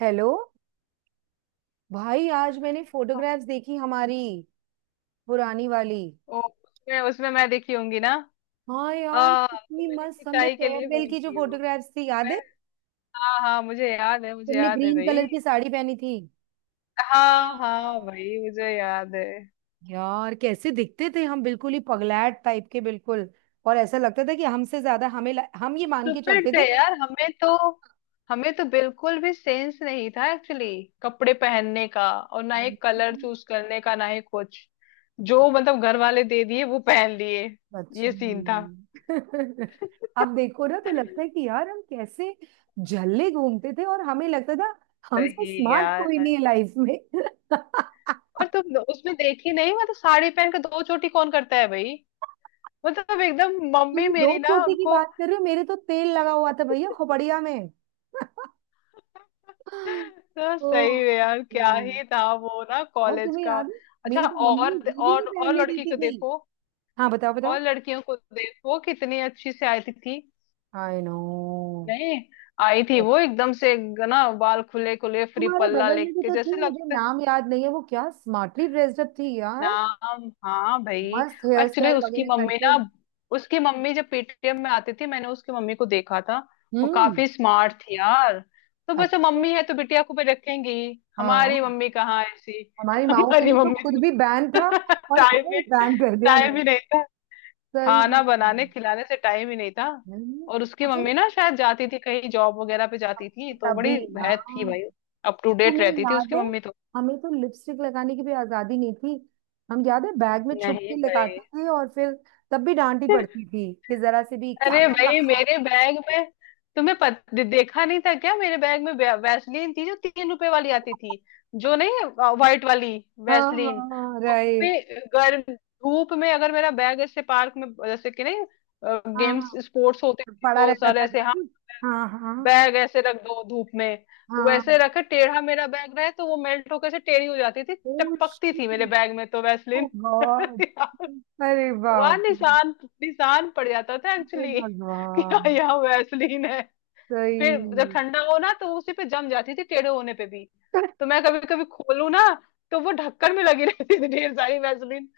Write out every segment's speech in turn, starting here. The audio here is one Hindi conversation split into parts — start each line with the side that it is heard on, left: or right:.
right: हेलो। भाई आज मैंने फोटोग्राफ्स देखी हमारी पुरानी वाली।
left: ओ उसमें उसमें मैं दिखी होंगी ना।
right: हाँ यार,
left: तो
right: कितनी
left: मैंने
right: मस्त हमने
left: खिंचाई के लिए
right: फेयरवेल
left: फोन
right: की, जो
left: किया हो
right: फोटोग्राफ्स थी याद
left: मैं।
right: है।
left: हाँ हाँ मुझे याद है, मुझे
right: तुमने
left: याद है
right: ग्रीन कलर
left: भाई।
right: की साड़ी पहनी थी।
left: हाँ
right: हाँ
left: हाँ
right: हाँ।
left: भाई मुझे याद है।
right: यार, कैसे दिखते थे हम, बिल्कुल ही पगलैट टाइप के, बिल्कुल। और ऐसा लगता था कि हमसे ज्यादा हमें हम ये मान के
left: स्टूपिड
right: चलते
left: थे यार, हमें तो बिल्कुल भी सेंस नहीं था एक्चुअली। कपड़े पहनने का और ना ही
right: थे।
left: कलर चूज करने का ना ही कुछ। जो मतलब घर वाले दे दिए वो पहन लिए।
right: सच
left: ये सीन था।
right: में। अब देखो ना, तो लगता है कि यार हम कैसे झल्ले घूमते थे, और हमें लगता था हमसे
left: सही
right: स्मार्ट कोई
left: यार।
right: नहीं है लाइफ में।
left: और तुम उसमें देखी नहीं, मतलब साड़ी पहन के दो चोटी कौन करता है भाई? मतलब एकदम मम्मी
right: तुम दो
left: मेरी ना,
right: छोटे की
left: उनको।
right: बात कर रहे हो, मेरे तो तेल लगा हुआ था भैया खोपड़िया में।
left: तो सही
right: ओ।
left: है यार, क्या ही था वो ना
right: और
left: कॉलेज
right: तुम्हें
left: का।
right: याद है,
left: अच्छा
right: मेरी तो मम्मी
left: और
right: ये भी
left: और
right: नहीं
left: और
right: पहनने
left: लड़की
right: देती
left: को
right: थी।
left: देखो।
right: हाँ, बताओ
left: और
right: बताओ।
left: लड़कियों को देखो कितनी अच्छी से आई थी।
right: I know.
left: नहीं। आई थी वो एकदम से। ना बाल खुले खुले फ्री
right: तुम्हारे
left: पल्ला
right: बगल में भी
left: लेके
right: तो थी,
left: जैसे
right: मुझे
left: लगता।
right: नाम याद नहीं है, वो क्या स्मार्टली ड्रेस्ड अप थी,
left: नाम हाँ भाई।
right: मस्त हेयर
left: एक्चुअली
right: स्टाइल
left: उसकी
right: वगैरह
left: मम्मी
right: करके।
left: ना, उसकी मम्मी जब पेटीएम में आती थी, मैंने उसकी मम्मी को देखा था। वो
right: हम्म।
left: काफी स्मार्ट थी यार। तो बस वो
right: अच्छा।
left: मम्मी है तो बिटिया को भी रखेंगी। हमारी
right: हाँ।
left: मम्मी कहाँ ऐसी।
right: हमारी माओ के
left: हमारी
right: लिए तो
left: मम्मी
right: खुद
left: तो,
right: भी बैन था, और
left: टाइम
right: हमें
left: ही,
right: बैन कर दिया
left: टाइम
right: उन्होंने।
left: ही नहीं था।
right: सही
left: खाना बनाने
right: में।
left: खिलाने से टाइम ही नहीं था।
right: नहीं,
left: और उसकी
right: मुझे
left: मम्मी ना शायद जाती थी कहीं, जॉब वगैरह पे जाती थी तो बड़ी
right: तभी ना।
left: है थी भाई। अप टू डेट
right: तुम्हें
left: रहती थी
right: याद
left: उसकी
right: है,
left: मम्मी तो।
right: हमें तो लिपस्टिक लगाने की भी आजादी नहीं थी। हम, याद है, बैग में छुप
left: नहीं
right: के लगाते
left: भाई।
right: थे, और फिर तब भी डांटी पड़ती थी कि जरा से भी क्या
left: अरे
right: कर
left: भाई
right: रखा है।
left: मेरे बैग में, देखा नहीं था क्या, मेरे बैग में वैसलीन थी जो 3 रुपए वाली आती थी। जो नहीं, व्हाइट वाली
right: हाँ।
left: वैसलीन।
right: हाँ
left: वो
right: रहे।
left: भी, गर्म धूप में अगर मेरा बैग ऐसे पार्क में जैसे कि नहीं,
right: हाँ
left: गेम्स
right: हाँ,
left: स्पोर्ट्स होते थे
right: पड़ा
left: तो
right: रहता
left: सर
right: था
left: ऐसे हाँ,
right: जादू। हाँ हाँ
left: बैग ऐसे रख दो धूप में, तो वैसे
right: हाँ।
left: रखे टेढ़ा मेरा बैग रहे तो वो मेल्ट होकर से टेढ़ी हो जाती थी।
right: ओ,
left: टपकती
right: shit।
left: थी मेरे बैग में तो
right: ओ
left: वैसलीन।
right: गॉड। अरे
left: वहां
right: बाप रे।
left: निशान, निशान पड़ जाता था
right: हे
left: एक्चुअली, कि
right: भगवान।
left: हाँ यहाँ वैसलीन है। फिर जब
right: सही।
left: ठंडा हो ना तो उसी पे जम जाती थी टेढ़े होने पे भी। तो मैं कभी कभी खोलू ना तो वो ढक्कन में लगी रहती थी ढेर सारी वैसलीन।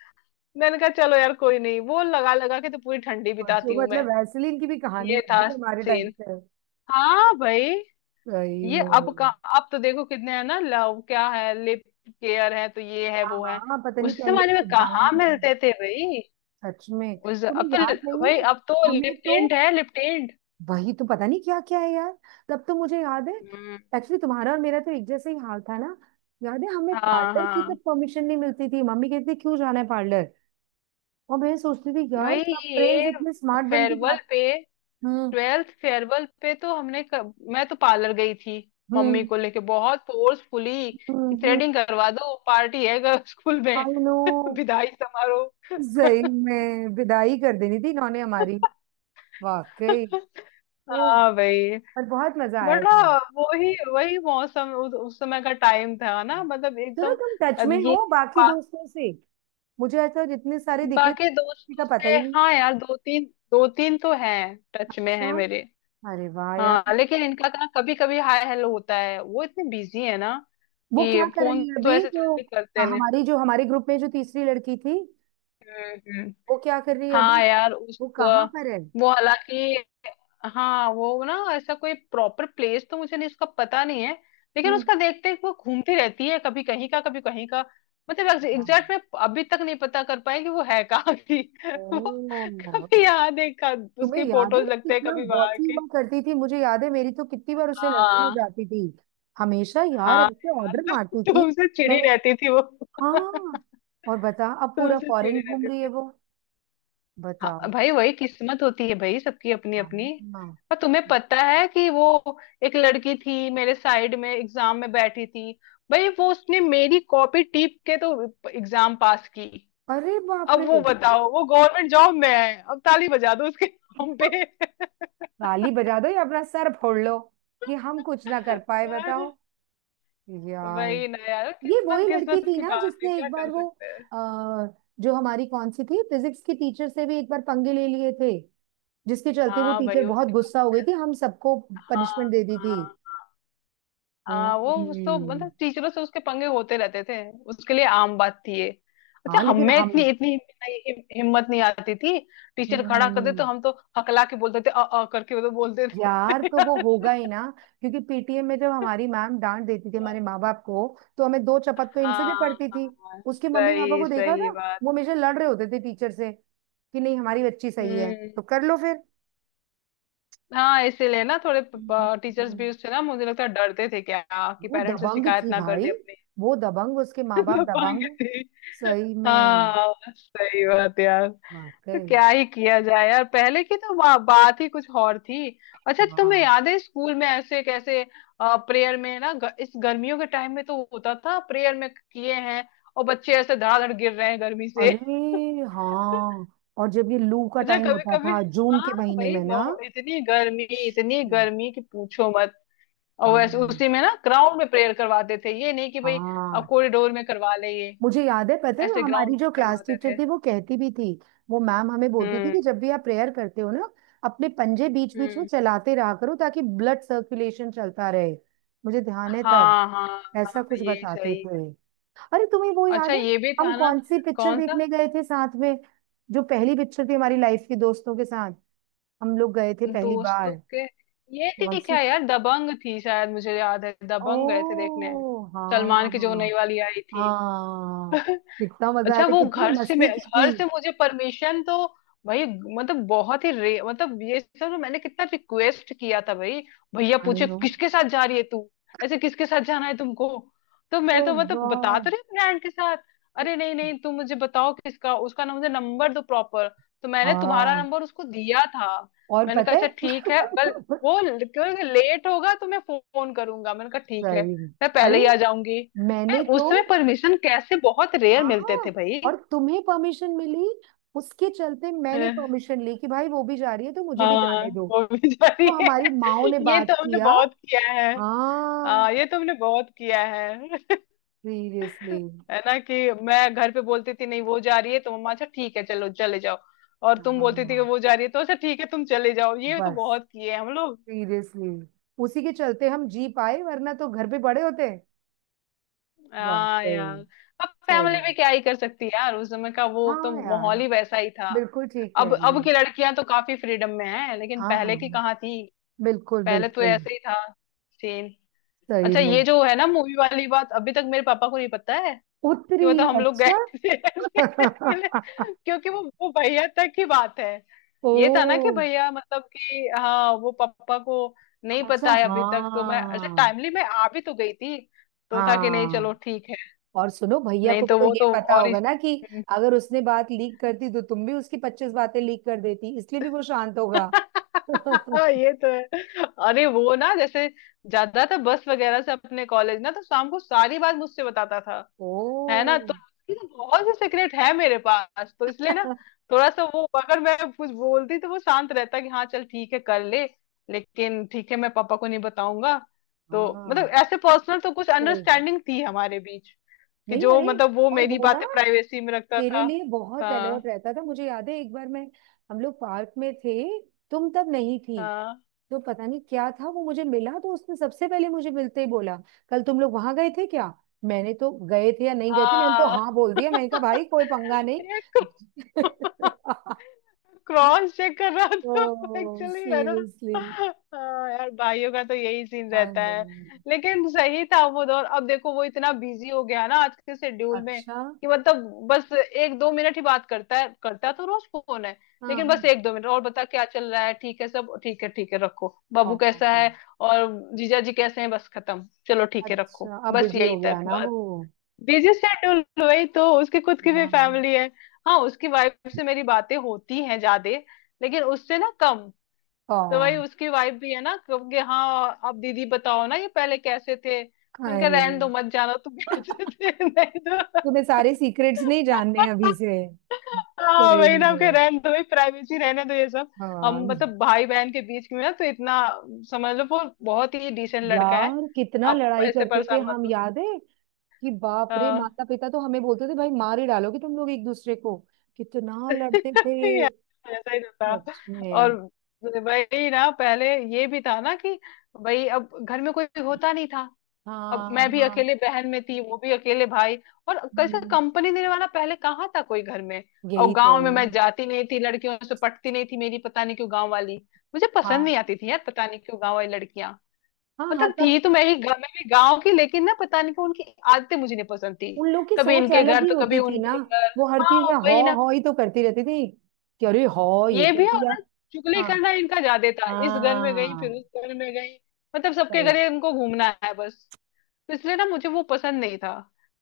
left: मैंने कहा चलो यार कोई नहीं, वो लगा लगा के तो पूरी ठंडी
right: सोचो,
left: बिताती हूँ
right: मतलब
left: मैं।
right: वैसलीन की भी कहानी
left: ये
right: बन
left: था
right: गई हमारे टाइम
left: सीन।
right: पे।
left: हाँ भाई,
right: सही
left: ये
right: में।
left: अब का। अब तो देखो कितने है ना, लव क्या है, लिप केयर है, तो ये है
right: हाँ
left: वो है।
right: हाँ, पता नहीं
left: उस
right: क्या
left: जमाने
right: लिख
left: में कहाँ
right: बाम।
left: मिलते थे भाई।
right: सच में
left: उस अब
right: तुम्हें
left: तो,
right: याद नहीं
left: भाई
right: है।
left: अब तो
right: हमें
left: लिप
right: तो
left: टिंट है, लिप टिंट।
right: वही तो पता नहीं क्या क्या है यार। तब तो मुझे याद है,
left: हम्म।
right: एक्चुअली तुम्हारा और मेरा तो एक जैसे ही हाल था ना। याद है, हमें
left: हाँ
right: पार्लर की
left: हाँ
right: तक परमिशन नहीं मिलती थी, मम्मी कहती थी क्यों जाना है पार्लर। और मैं सोचती थी यार,
left: भाई,
right: सब फ्रेंड्स
left: ये
right: इतने स्मार्ट बन के जा।
left: फेयरवेल पे,
right: हम्म।
left: 12th फेयरवेल पे तो मैं तो पार्लर गई थी, मम्मी
right: हम्म।
left: को लेके बहुत फोर्सफुली कि
right: हम्म।
left: थ्रेडिंग करवा दो, पार्टी है गर्ल्स स्कूल में।
right: I no.
left: विदाई समारोह।
right: सही में विदाई कर देनी थी इन्होंने हमारी। वाकई। तो
left: हाँ भाई,
right: पर बहुत मजा आया
left: बड़ा
right: था।
left: वही वही मौसम उस समय का, टाइम था ना मतलब
right: चलो,
left: एकदम।
right: तुम टच
left: अब
right: में
left: ये,
right: हो बाकी दोस्तों से। मुझे ऐसा जितने सारे दिख रहे थे,
left: बाकी
right: किसी का
left: दोस्तों
right: पता
left: से
right: ही नहीं।
left: हाँ यार, दो तीन, दो तीन तो हैं टच में है
right: अच्छा।
left: मेरे।
right: अरे वाह
left: हाँ
right: यार।
left: लेकिन इनका ना कभी कभी हाय हेलो होता है, वो इतने बिजी है ना
right: वो
left: कि
right: क्या कर
left: फोन
right: रही है
left: तो
right: अभी
left: ऐसे
right: तो।
left: जल्दी करते
right: हाँ,
left: नहीं।
right: हमारी जो हमारे ग्रुप में जो तीसरी लड़की थी,
left: हम्म हम्म।
right: वो क्या कर रही है
left: हाँ
right: अभी,
left: यार उस,
right: वो कहाँ पर है।
left: वो हालांकि, हाँ वो ना ऐसा कोई प्रॉपर प्लेस तो मुझे नहीं, इसका पता नहीं है। लेकिन
right: हम्म।
left: उसका देखते हैं कि वो घूमती रहती है कभी कहीं का कभी कहीं का, मतलब
right: हाँ।
left: एग्जैक्ट में अभी तक नहीं पता कर पाए कि वो है कहाँ की। वो
right: ओह।
left: कभी यहाँ देखा,
right: तुम्हें
left: उसकी
right: याद है, मैं
left: फोटोज लगते हैं
right: कितना
left: कभी वहां
right: बॉसी हुआ
left: की।
right: करती थी, मुझे याद है मेरी तो कितनी बार उससे लड़ाई हो
left: हाँ,
right: जाती थी, हमेशा यार
left: हाँ
right: ऐसे
left: यार
right: ऑर्डर
left: तुम,
right: मारती थी।
left: तुमसे चिड़ी
right: मैंने,
left: रहती थी वो,
right: हाँ। और बता, अब पूरा
left: तुमसे चिड़ी
right: फॉरेन घूम
left: रहती
right: रही है
left: थी।
right: वो, बताओ।
left: हाँ भाई, वही किस्मत होती है भाई सबकी अपनी
right: हाँ।
left: अपनी।
right: हाँ।
left: और तुम्हें पता है कि वो, एक लड़की थी मेरे साइड में एग्जाम में बैठी थी, भाई वो उसने मेरी कॉपी टीप के तो एग्जाम पास की।
right: अरे बाप
left: अब वो
right: रे।
left: बताओ, वो गवर्नमेंट जॉब में है, अब ताली बजा दो उसके नाम पे।
right: ताली बजा दो या अपना सर फोड़ लो, कि हम कुछ ना कर पाए, बताओ यार।
left: वही ना यार,
right: ये वही
left: किस्मत
right: लड़की
left: किस्मत
right: थी
left: की
right: ना,
left: बात है,
right: जिसने
left: क्या
right: एक
left: कर
right: बार वो
left: सकते हैं।
right: आ, जो हमारी कौन सी थी फिजिक्स की टीचर से भी एक बार पंगे ले लिए थे, जिसके चलते वो
left: हाँ
right: टीचर
left: भाई
right: बहुत
left: उसकी तो,
right: गुस्सा हो गई थी, हम सबको
left: हाँ
right: पनिशमेंट दे दी थी।
left: हाँ, वो उस तो
right: हम्म।
left: मतलब टीचरों से उसके पंगे होते रहते थे, उसके लिए आम बात थी ये। अच्छा
right: हाँ लेकिन
left: हमें
right: हम।
left: इतनी इतनी हिम्मत नहीं आती थी। टीचर खड़ा कर दे
right: हम्म।
left: तो हम तो हकला के बोलते थे, अ अ करके वो तो बोलते
right: यार तो वो
left: थे।
right: होगा ही ना, क्योंकि पीटीएम में जब हमारी मैम डांट देती थी हमारे माँ बाप को, तो हमें दो चपत तो इनसे भी
left: हाँ
right: पड़ती थी।
left: हाँ
right: उसके मम्मी पापा
left: सही
right: को देखा
left: सही
right: था,
left: बात।
right: वो हमेशा लड़ रहे होते थे टीचर से कि नहीं हमारी बच्ची सही है,
left: हम्म।
right: तो कर लो फिर।
left: हाँ इसीलिए ना, थोड़े
right: हम्म।
left: टीचर्स भी
right: हम्म।
left: उससे ना मुझे लगता है डरते थे क्या, कि
right: वो
left: पेरेंट्स से
right: दबंग
left: शिकायत
right: थी
left: ना कर
right: भाई।
left: दे अपने।
right: वो दबंग, उसके माँ बाप दबंग।
left: पाएंगे थे।
right: सही में।
left: हाँ सही बात यार, तो
right: वाकई।
left: क्या ही किया जाए यार, पहले की तो बात ही कुछ और थी। अच्छा तुम्हें
right: हाँ।
left: याद है स्कूल में ऐसे कैसे, प्रेयर में ना इस गर्मियों के टाइम में तो होता था प्रेयर में किए हैं, और बच्चे ऐसे धड़ाधड़ गिर रहे हैं गर्मी से।
right: अरे हाँ। और जब ये लू का
left: अच्छा
right: टाइम
left: कभी
right: होता
left: कभी,
right: था जून
left: हाँ
right: के महीने
left: भाई
right: में ना।
left: बहुत, इतनी
right: हम्म।
left: गर्मी कि पूछो मत। और वैसे
right: हाँ
left: उसी में ना ग्राउंड में प्रेयर करवाते थे, ये नहीं कि भाई अब
right: हाँ,
left: कॉरिडोर में करवा ले ये,
right: मुझे याद है, पता है
left: ऐसे
right: हमारी
left: ग्राउंड में
right: जो क्लास
left: करवाते
right: टीचर
left: थे।
right: थी वो कहती भी थी, वो मैम हमें बोलती थी
left: हम्म
right: कि जब भी आप प्रेयर करते हो ना, अपने पंजे बीच बीच में
left: हम्म।
right: चलाते रहा करो ताकि ब्लड सर्कुलेशन चलता रहे। मुझे ध्यान है, तब
left: हाँ हाँ हाँ,
right: ऐसा कुछ
left: ये
right: बताते
left: सही।
right: थे। अरे, तुम्हें वो
left: अच्छा
right: याद है,
left: ये भी
right: हम
left: था ना,
right: कौन सी पिक्चर
left: कौन सा,
right: देखने गए थे साथ में, जो पहली पिक्चर थी हमारी लाइफ की, दोस्तों के साथ हम लोग गए थे पहली
left: दोस्तों
right: बार।
left: के, ये
right: कौन
left: थी
right: सी।
left: क्या यार, दबंग थी शायद, मुझे याद है, दबंग गए थे देखने,
right: ओ हाँ
left: सलमान की जो नई
right: हाँ
left: वाली आई थी।
right: हाँ। कितना मजा आया
left: अच्छा
right: था,
left: वो,
right: कितनी मस्ती की थी।
left: घर से मुझे परमिशन तो, भाई मतलब बहुत ही रे, मतलब ये सब ना मैंने कितना रिक्वेस्ट किया था भाई। भैया
right: आई
left: पूछे
right: नो।
left: किसके साथ जा रही है तू, ऐसे किसके साथ जाना है तुमको? तो
right: ओ
left: मैं तो मतलब बता तो
right: गॉड।
left: रही हूँ फ्रेंड के साथ। अरे नहीं नहीं तुम मुझे बताओ किसका, उसका ना मुझे नंबर दो प्रॉपर। तो मैंने तुम्हारा
right: हाँ,
left: नंबर उसको दिया था।
right: और
left: मैंने कहा
right: पता
left: अच्छा ठीक है, अगर
right: है।
left: वो लेट होगा तो मैं फोन करूंगा, मैंने कहा ठीक है,
right: सही में।
left: मैं पहले
right: अरे,
left: ही आ जाऊंगी।
right: मैंने
left: नहीं,
right: तो,
left: उसमें परमिशन कैसे, बहुत रेयर मिलते थे
right: हाँ।
left: भाई।
right: और तुम्हें परमिशन मिली, उसके चलते मैंने परमिशन ली कि भाई वो भी जा रही है तो मुझे भी
left: हाँ
right: जाने दो।
left: वो भी सही
right: तो
left: है।
right: हमारी माओ ने
left: ये तो
right: बात
left: हमने
right: किया।
left: बहुत किया है। हाँ
right: हाँ।
left: ये तो हमने बहुत किया है।
right: सीरियसली।
left: है ना कि मैं घर पे बोलती थी नहीं वो जा रही है तो, मम्मा अच्छा ठीक है चलो चले जाओ। और तुम बोलती थी कि
right: हाँ
left: वो जा रही है तो अच्छा ठीक है तुम चले जाओ। ये तो
right: बस।
left: बहुत किए हैं हम लोग।
right: सीरियसली, उसी के चलते हम जी पाए, वरना तो घर पे पड़े होते।
left: हाँ
right: वाकई।
left: यार, अब फैमिली
right: सही।
left: भी क्या ही कर सकती है यार, उस समय का वो तो
right: हाँ यार,
left: माहौल ही वैसा ही था।
right: बिल्कुल ठीक कह रही
left: अब
right: है।
left: की लड़कियां तो काफी फ्रीडम में है, लेकिन
right: हाँ हाँ
left: पहले की
right: हाँ,
left: कहाँ थी।
right: बिल्कुल
left: पहले तो
right: बिल्कुल।
left: ऐसे ही था, सेम।
right: सही
left: अच्छा
right: में।
left: ये जो है ना मूवी वाली बात, अभी तक मेरे पापा को नहीं पता है कि
right: उत्तरी।
left: वो तो हम लोग गए
right: अच्छा।
left: थे ऐसे मिले। क्योंकि वो भैया तक की बात है, ये था ना कि
right: ओ।
left: भैया मतलब कि हाँ, वो पापा को नहीं
right: अच्छा
left: पता है अभी तक। तो मैं अच्छा
right: हाँ।
left: टाइमली मैं आ भी तो गई थी तो था कि नहीं चलो
right: हाँ,
left: ठीक है।
right: और सुनो, भैया
left: नहीं
right: को भी
left: तो
right: तो
left: वो
right: ये
left: तो
right: पता
left: और
right: होगा
left: इस।
right: ना कि अगर उसने बात लीक करती, तो तुम भी उसकी पच्चीस बातें लीक कर देती, इसलिए भी वो शांत होगा।
left: हाँ, ये तो है। अरे वो ना, जैसे जाता था बस वगैरह से अपने कॉलेज ना, तो शाम को सारी बात मुझसे बताता था
right: ओ।
left: है ना, तो उसकी तो बहुत से सीक्रेट है मेरे पास, तो इसलिए ना थोड़ा सा वो, अगर मैं कुछ बोलती तो वो शांत रहता, कि हाँ चल ठीक है कर ले, लेकिन ठीक है मैं पापा को नहीं बताऊंगा। तो मतलब
right: हाँ,
left: ऐसे पर्सनल तो कुछ
right: सही।
left: अंडरस्टैंडिंग थी हमारे बीच, कि
right: नहीं,
left: जो
right: अरे,
left: मतलब वो
right: और
left: मेरी
right: वो ना
left: बातें प्राइवेसी में रखता
right: तेरे
left: था।
right: लिए बहुत
left: हाँ
right: अलर्ट रहता था, मुझे याद है एक बार मैं, हम लोग पार्क में थे, तुम तब नहीं थी,
left: हाँ
right: तो पता नहीं क्या था, वो मुझे मिला तो उसने सबसे पहले मुझे मिलते ही बोला, कल तुम लोग वहां गए थे क्या। मैंने तो गए थे या नहीं गए थे, मैंने तो
left: हाँ,
right: हाँ बोल दिया, मैंने कहा भाई कोई पंगा नहीं।
left: ये क्रॉस चेक कर रहा था
right: ओ
left: एक्चुअली, है ना।
right: सीरियसली।
left: हाँ यार, भाइयों का तो यही सीन
right: आई
left: रहता
right: नो।
left: है। लेकिन सही था वो दौर, अब देखो वो इतना बिजी हो गया ना आज के शेड्यूल में
right: अच्छा
left: कि मतलब बस एक दो मिनट ही बात करता है, करता तो रोज फोन है,
right: हाँ
left: लेकिन
right: हाँ।
left: बस एक दो मिनट, और बता क्या चल रहा है, ठीक है, सब ठीक है, ठीक है रखो,
right: ओ,
left: बाबू कैसा है और जीजा जी कैसे हैं, बस खत्म, चलो ठीक है रखो,
right: अच्छा, अब
left: बस
right: बिजी
left: यही
right: हो गया
left: तक।
right: ना वो।
left: बिजी शेड्यूल, वही तो उसके खुद की भी
right: हाँ
left: फैमिली है। हाँ उसकी वाइफ से मेरी बातें होती हैं ज्यादा, लेकिन उससे ना कम। तो वही
right: हाँ।
left: उसकी वाइफ भी है ना कब कि हाँ, अब दीदी बताओ ना ये पहले कैसे थे, मैंने कहा
right: अरे,
left: रहने दो, मत जाना तुम कैसे थे, नहीं
right: तुम्हें
left: तो।
right: सारे सीक्रेट्स नहीं जानने अभी से।
left: हाँ
right: सही
left: वही ना के
right: में।
left: रहने दो, प्राइवेसी रहने दो ये सब। हम
right: हाँ
left: मतलब भाई बहन के बीच में ना तो इतना, समझ लो वो बहुत ही डिसेंट लड़का है,
right: यार, कितना
left: आप
right: लड़ाई
left: ऐसे
right: करते थे
left: परेशान मत
right: हम,
left: हो।
right: याद है कि बाप रे,
left: हाँ।
right: माता पिता तो हमें बोलते थे भाई मार ही डालोगे तुम लोग एक दूसरे को, कितना लड़ते थे।
left: यार ऐसा ही तो था।
right: सच
left: और
right: में।
left: भाई ना पहले, ये भी था ना कि भाई अब घर में कोई होता नहीं था, अब
right: हाँ
left: मैं भी
right: हाँ।
left: अकेले बहन में थी वो भी अकेले भाई, और कैसे
right: हम्म,
left: कंपनी देने वाला पहले कहाँ था कोई घर में। और
right: यही तो
left: गांव में
right: ना।
left: मैं जाती नहीं थी, लड़कियों से पटती नहीं थी मेरी, पता नहीं क्यों गांव वाली मुझे पसंद नहीं
right: हाँ
left: आती थी यार, पता नहीं क्यों गांव वाली लड़कियां,
right: हाँ हाँ,
left: मतलब
right: तब
left: थी तो मैं ही, मैं भी गांव की, लेकिन ना पता नहीं क्यों उनकी आदतें मुझे नहीं पसंद थी।
right: उन लोग की
left: कभी
right: सोच
left: इनके
right: अलग
left: घर
right: ही
left: तो कभी
right: होती थी ना।
left: उनके घर,
right: वो हर चीज
left: हाँ
right: में हौ
left: वही ना,
right: हौ ही तो करती रहती थी, कि अरे हौ ये
left: ये
right: कर
left: भी है और
right: दिया।
left: ना, चुगली
right: हाँ।
left: करना इनका ज्यादा था, इस घर में गई फिर
right: हाँ,
left: उस घर में गई, मतलब सबके
right: सही।
left: घर ये इनको घूमना है बस। तो इसलिए ना मुझे वो पसंद नहीं था,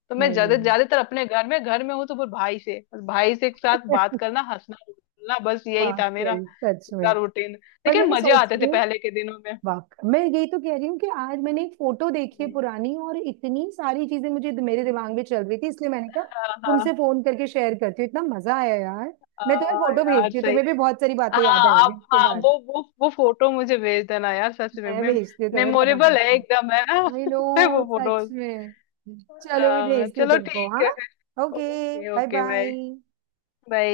left: तो मैं
right: नहीं नहीं।
left: ज्यादातर अपने घर में हूँ, तो फिर भाई से, बस भाई से के साथ बात करना हंसना बोलना, बस यही
right: वाह,
left: था मेरा
right: सही, सच
left: पूरा
right: में।
left: रूटीन।
right: पर
left: लेकिन
right: मैंने
left: मजे
right: सोच
left: आते
right: रही
left: थे
right: हूँ।
left: पहले के दिनों में।
right: वाह। मैं यही तो कह रही हूँ कि आज मैंने एक फोटो देखी है
left: हम्म।
right: पुरानी, और इतनी सारी चीजें मुझे मेरे दिमाग में चल रही थी, इसलिए मैंने कहा
left: हाँ
right: तुमसे
left: हाँ।
right: फोन करके शेयर करती हूँ, इतना मजा आया यार। मैं तुम्हें
left: हाँ
right: फोटो
left: यार
right: भेजती हूँ,
left: सही।
right: तुम्हें भी बहुत सारी बातें याद
left: हाँ,
right: आएंगी
left: आप
right: इसके
left: हाँ,
right: बाद।
left: वो फोटो मुझे भेज देना यार सच में,
right: मैं भेजती हूँ, तुम्हें पता
left: मेमोरेबल है
right: पड़ती।
left: एकदम, है ना,
right: आई नो।
left: वो फोटो।
right: सच में। चलो, मैं भेजती हूँ
left: चलो
right: तुमको,
left: ठीक
right: हाँ।
left: है।
right: Okay,
left: okay,
right: bye
left: okay bye,
right: bye.
left: Bye.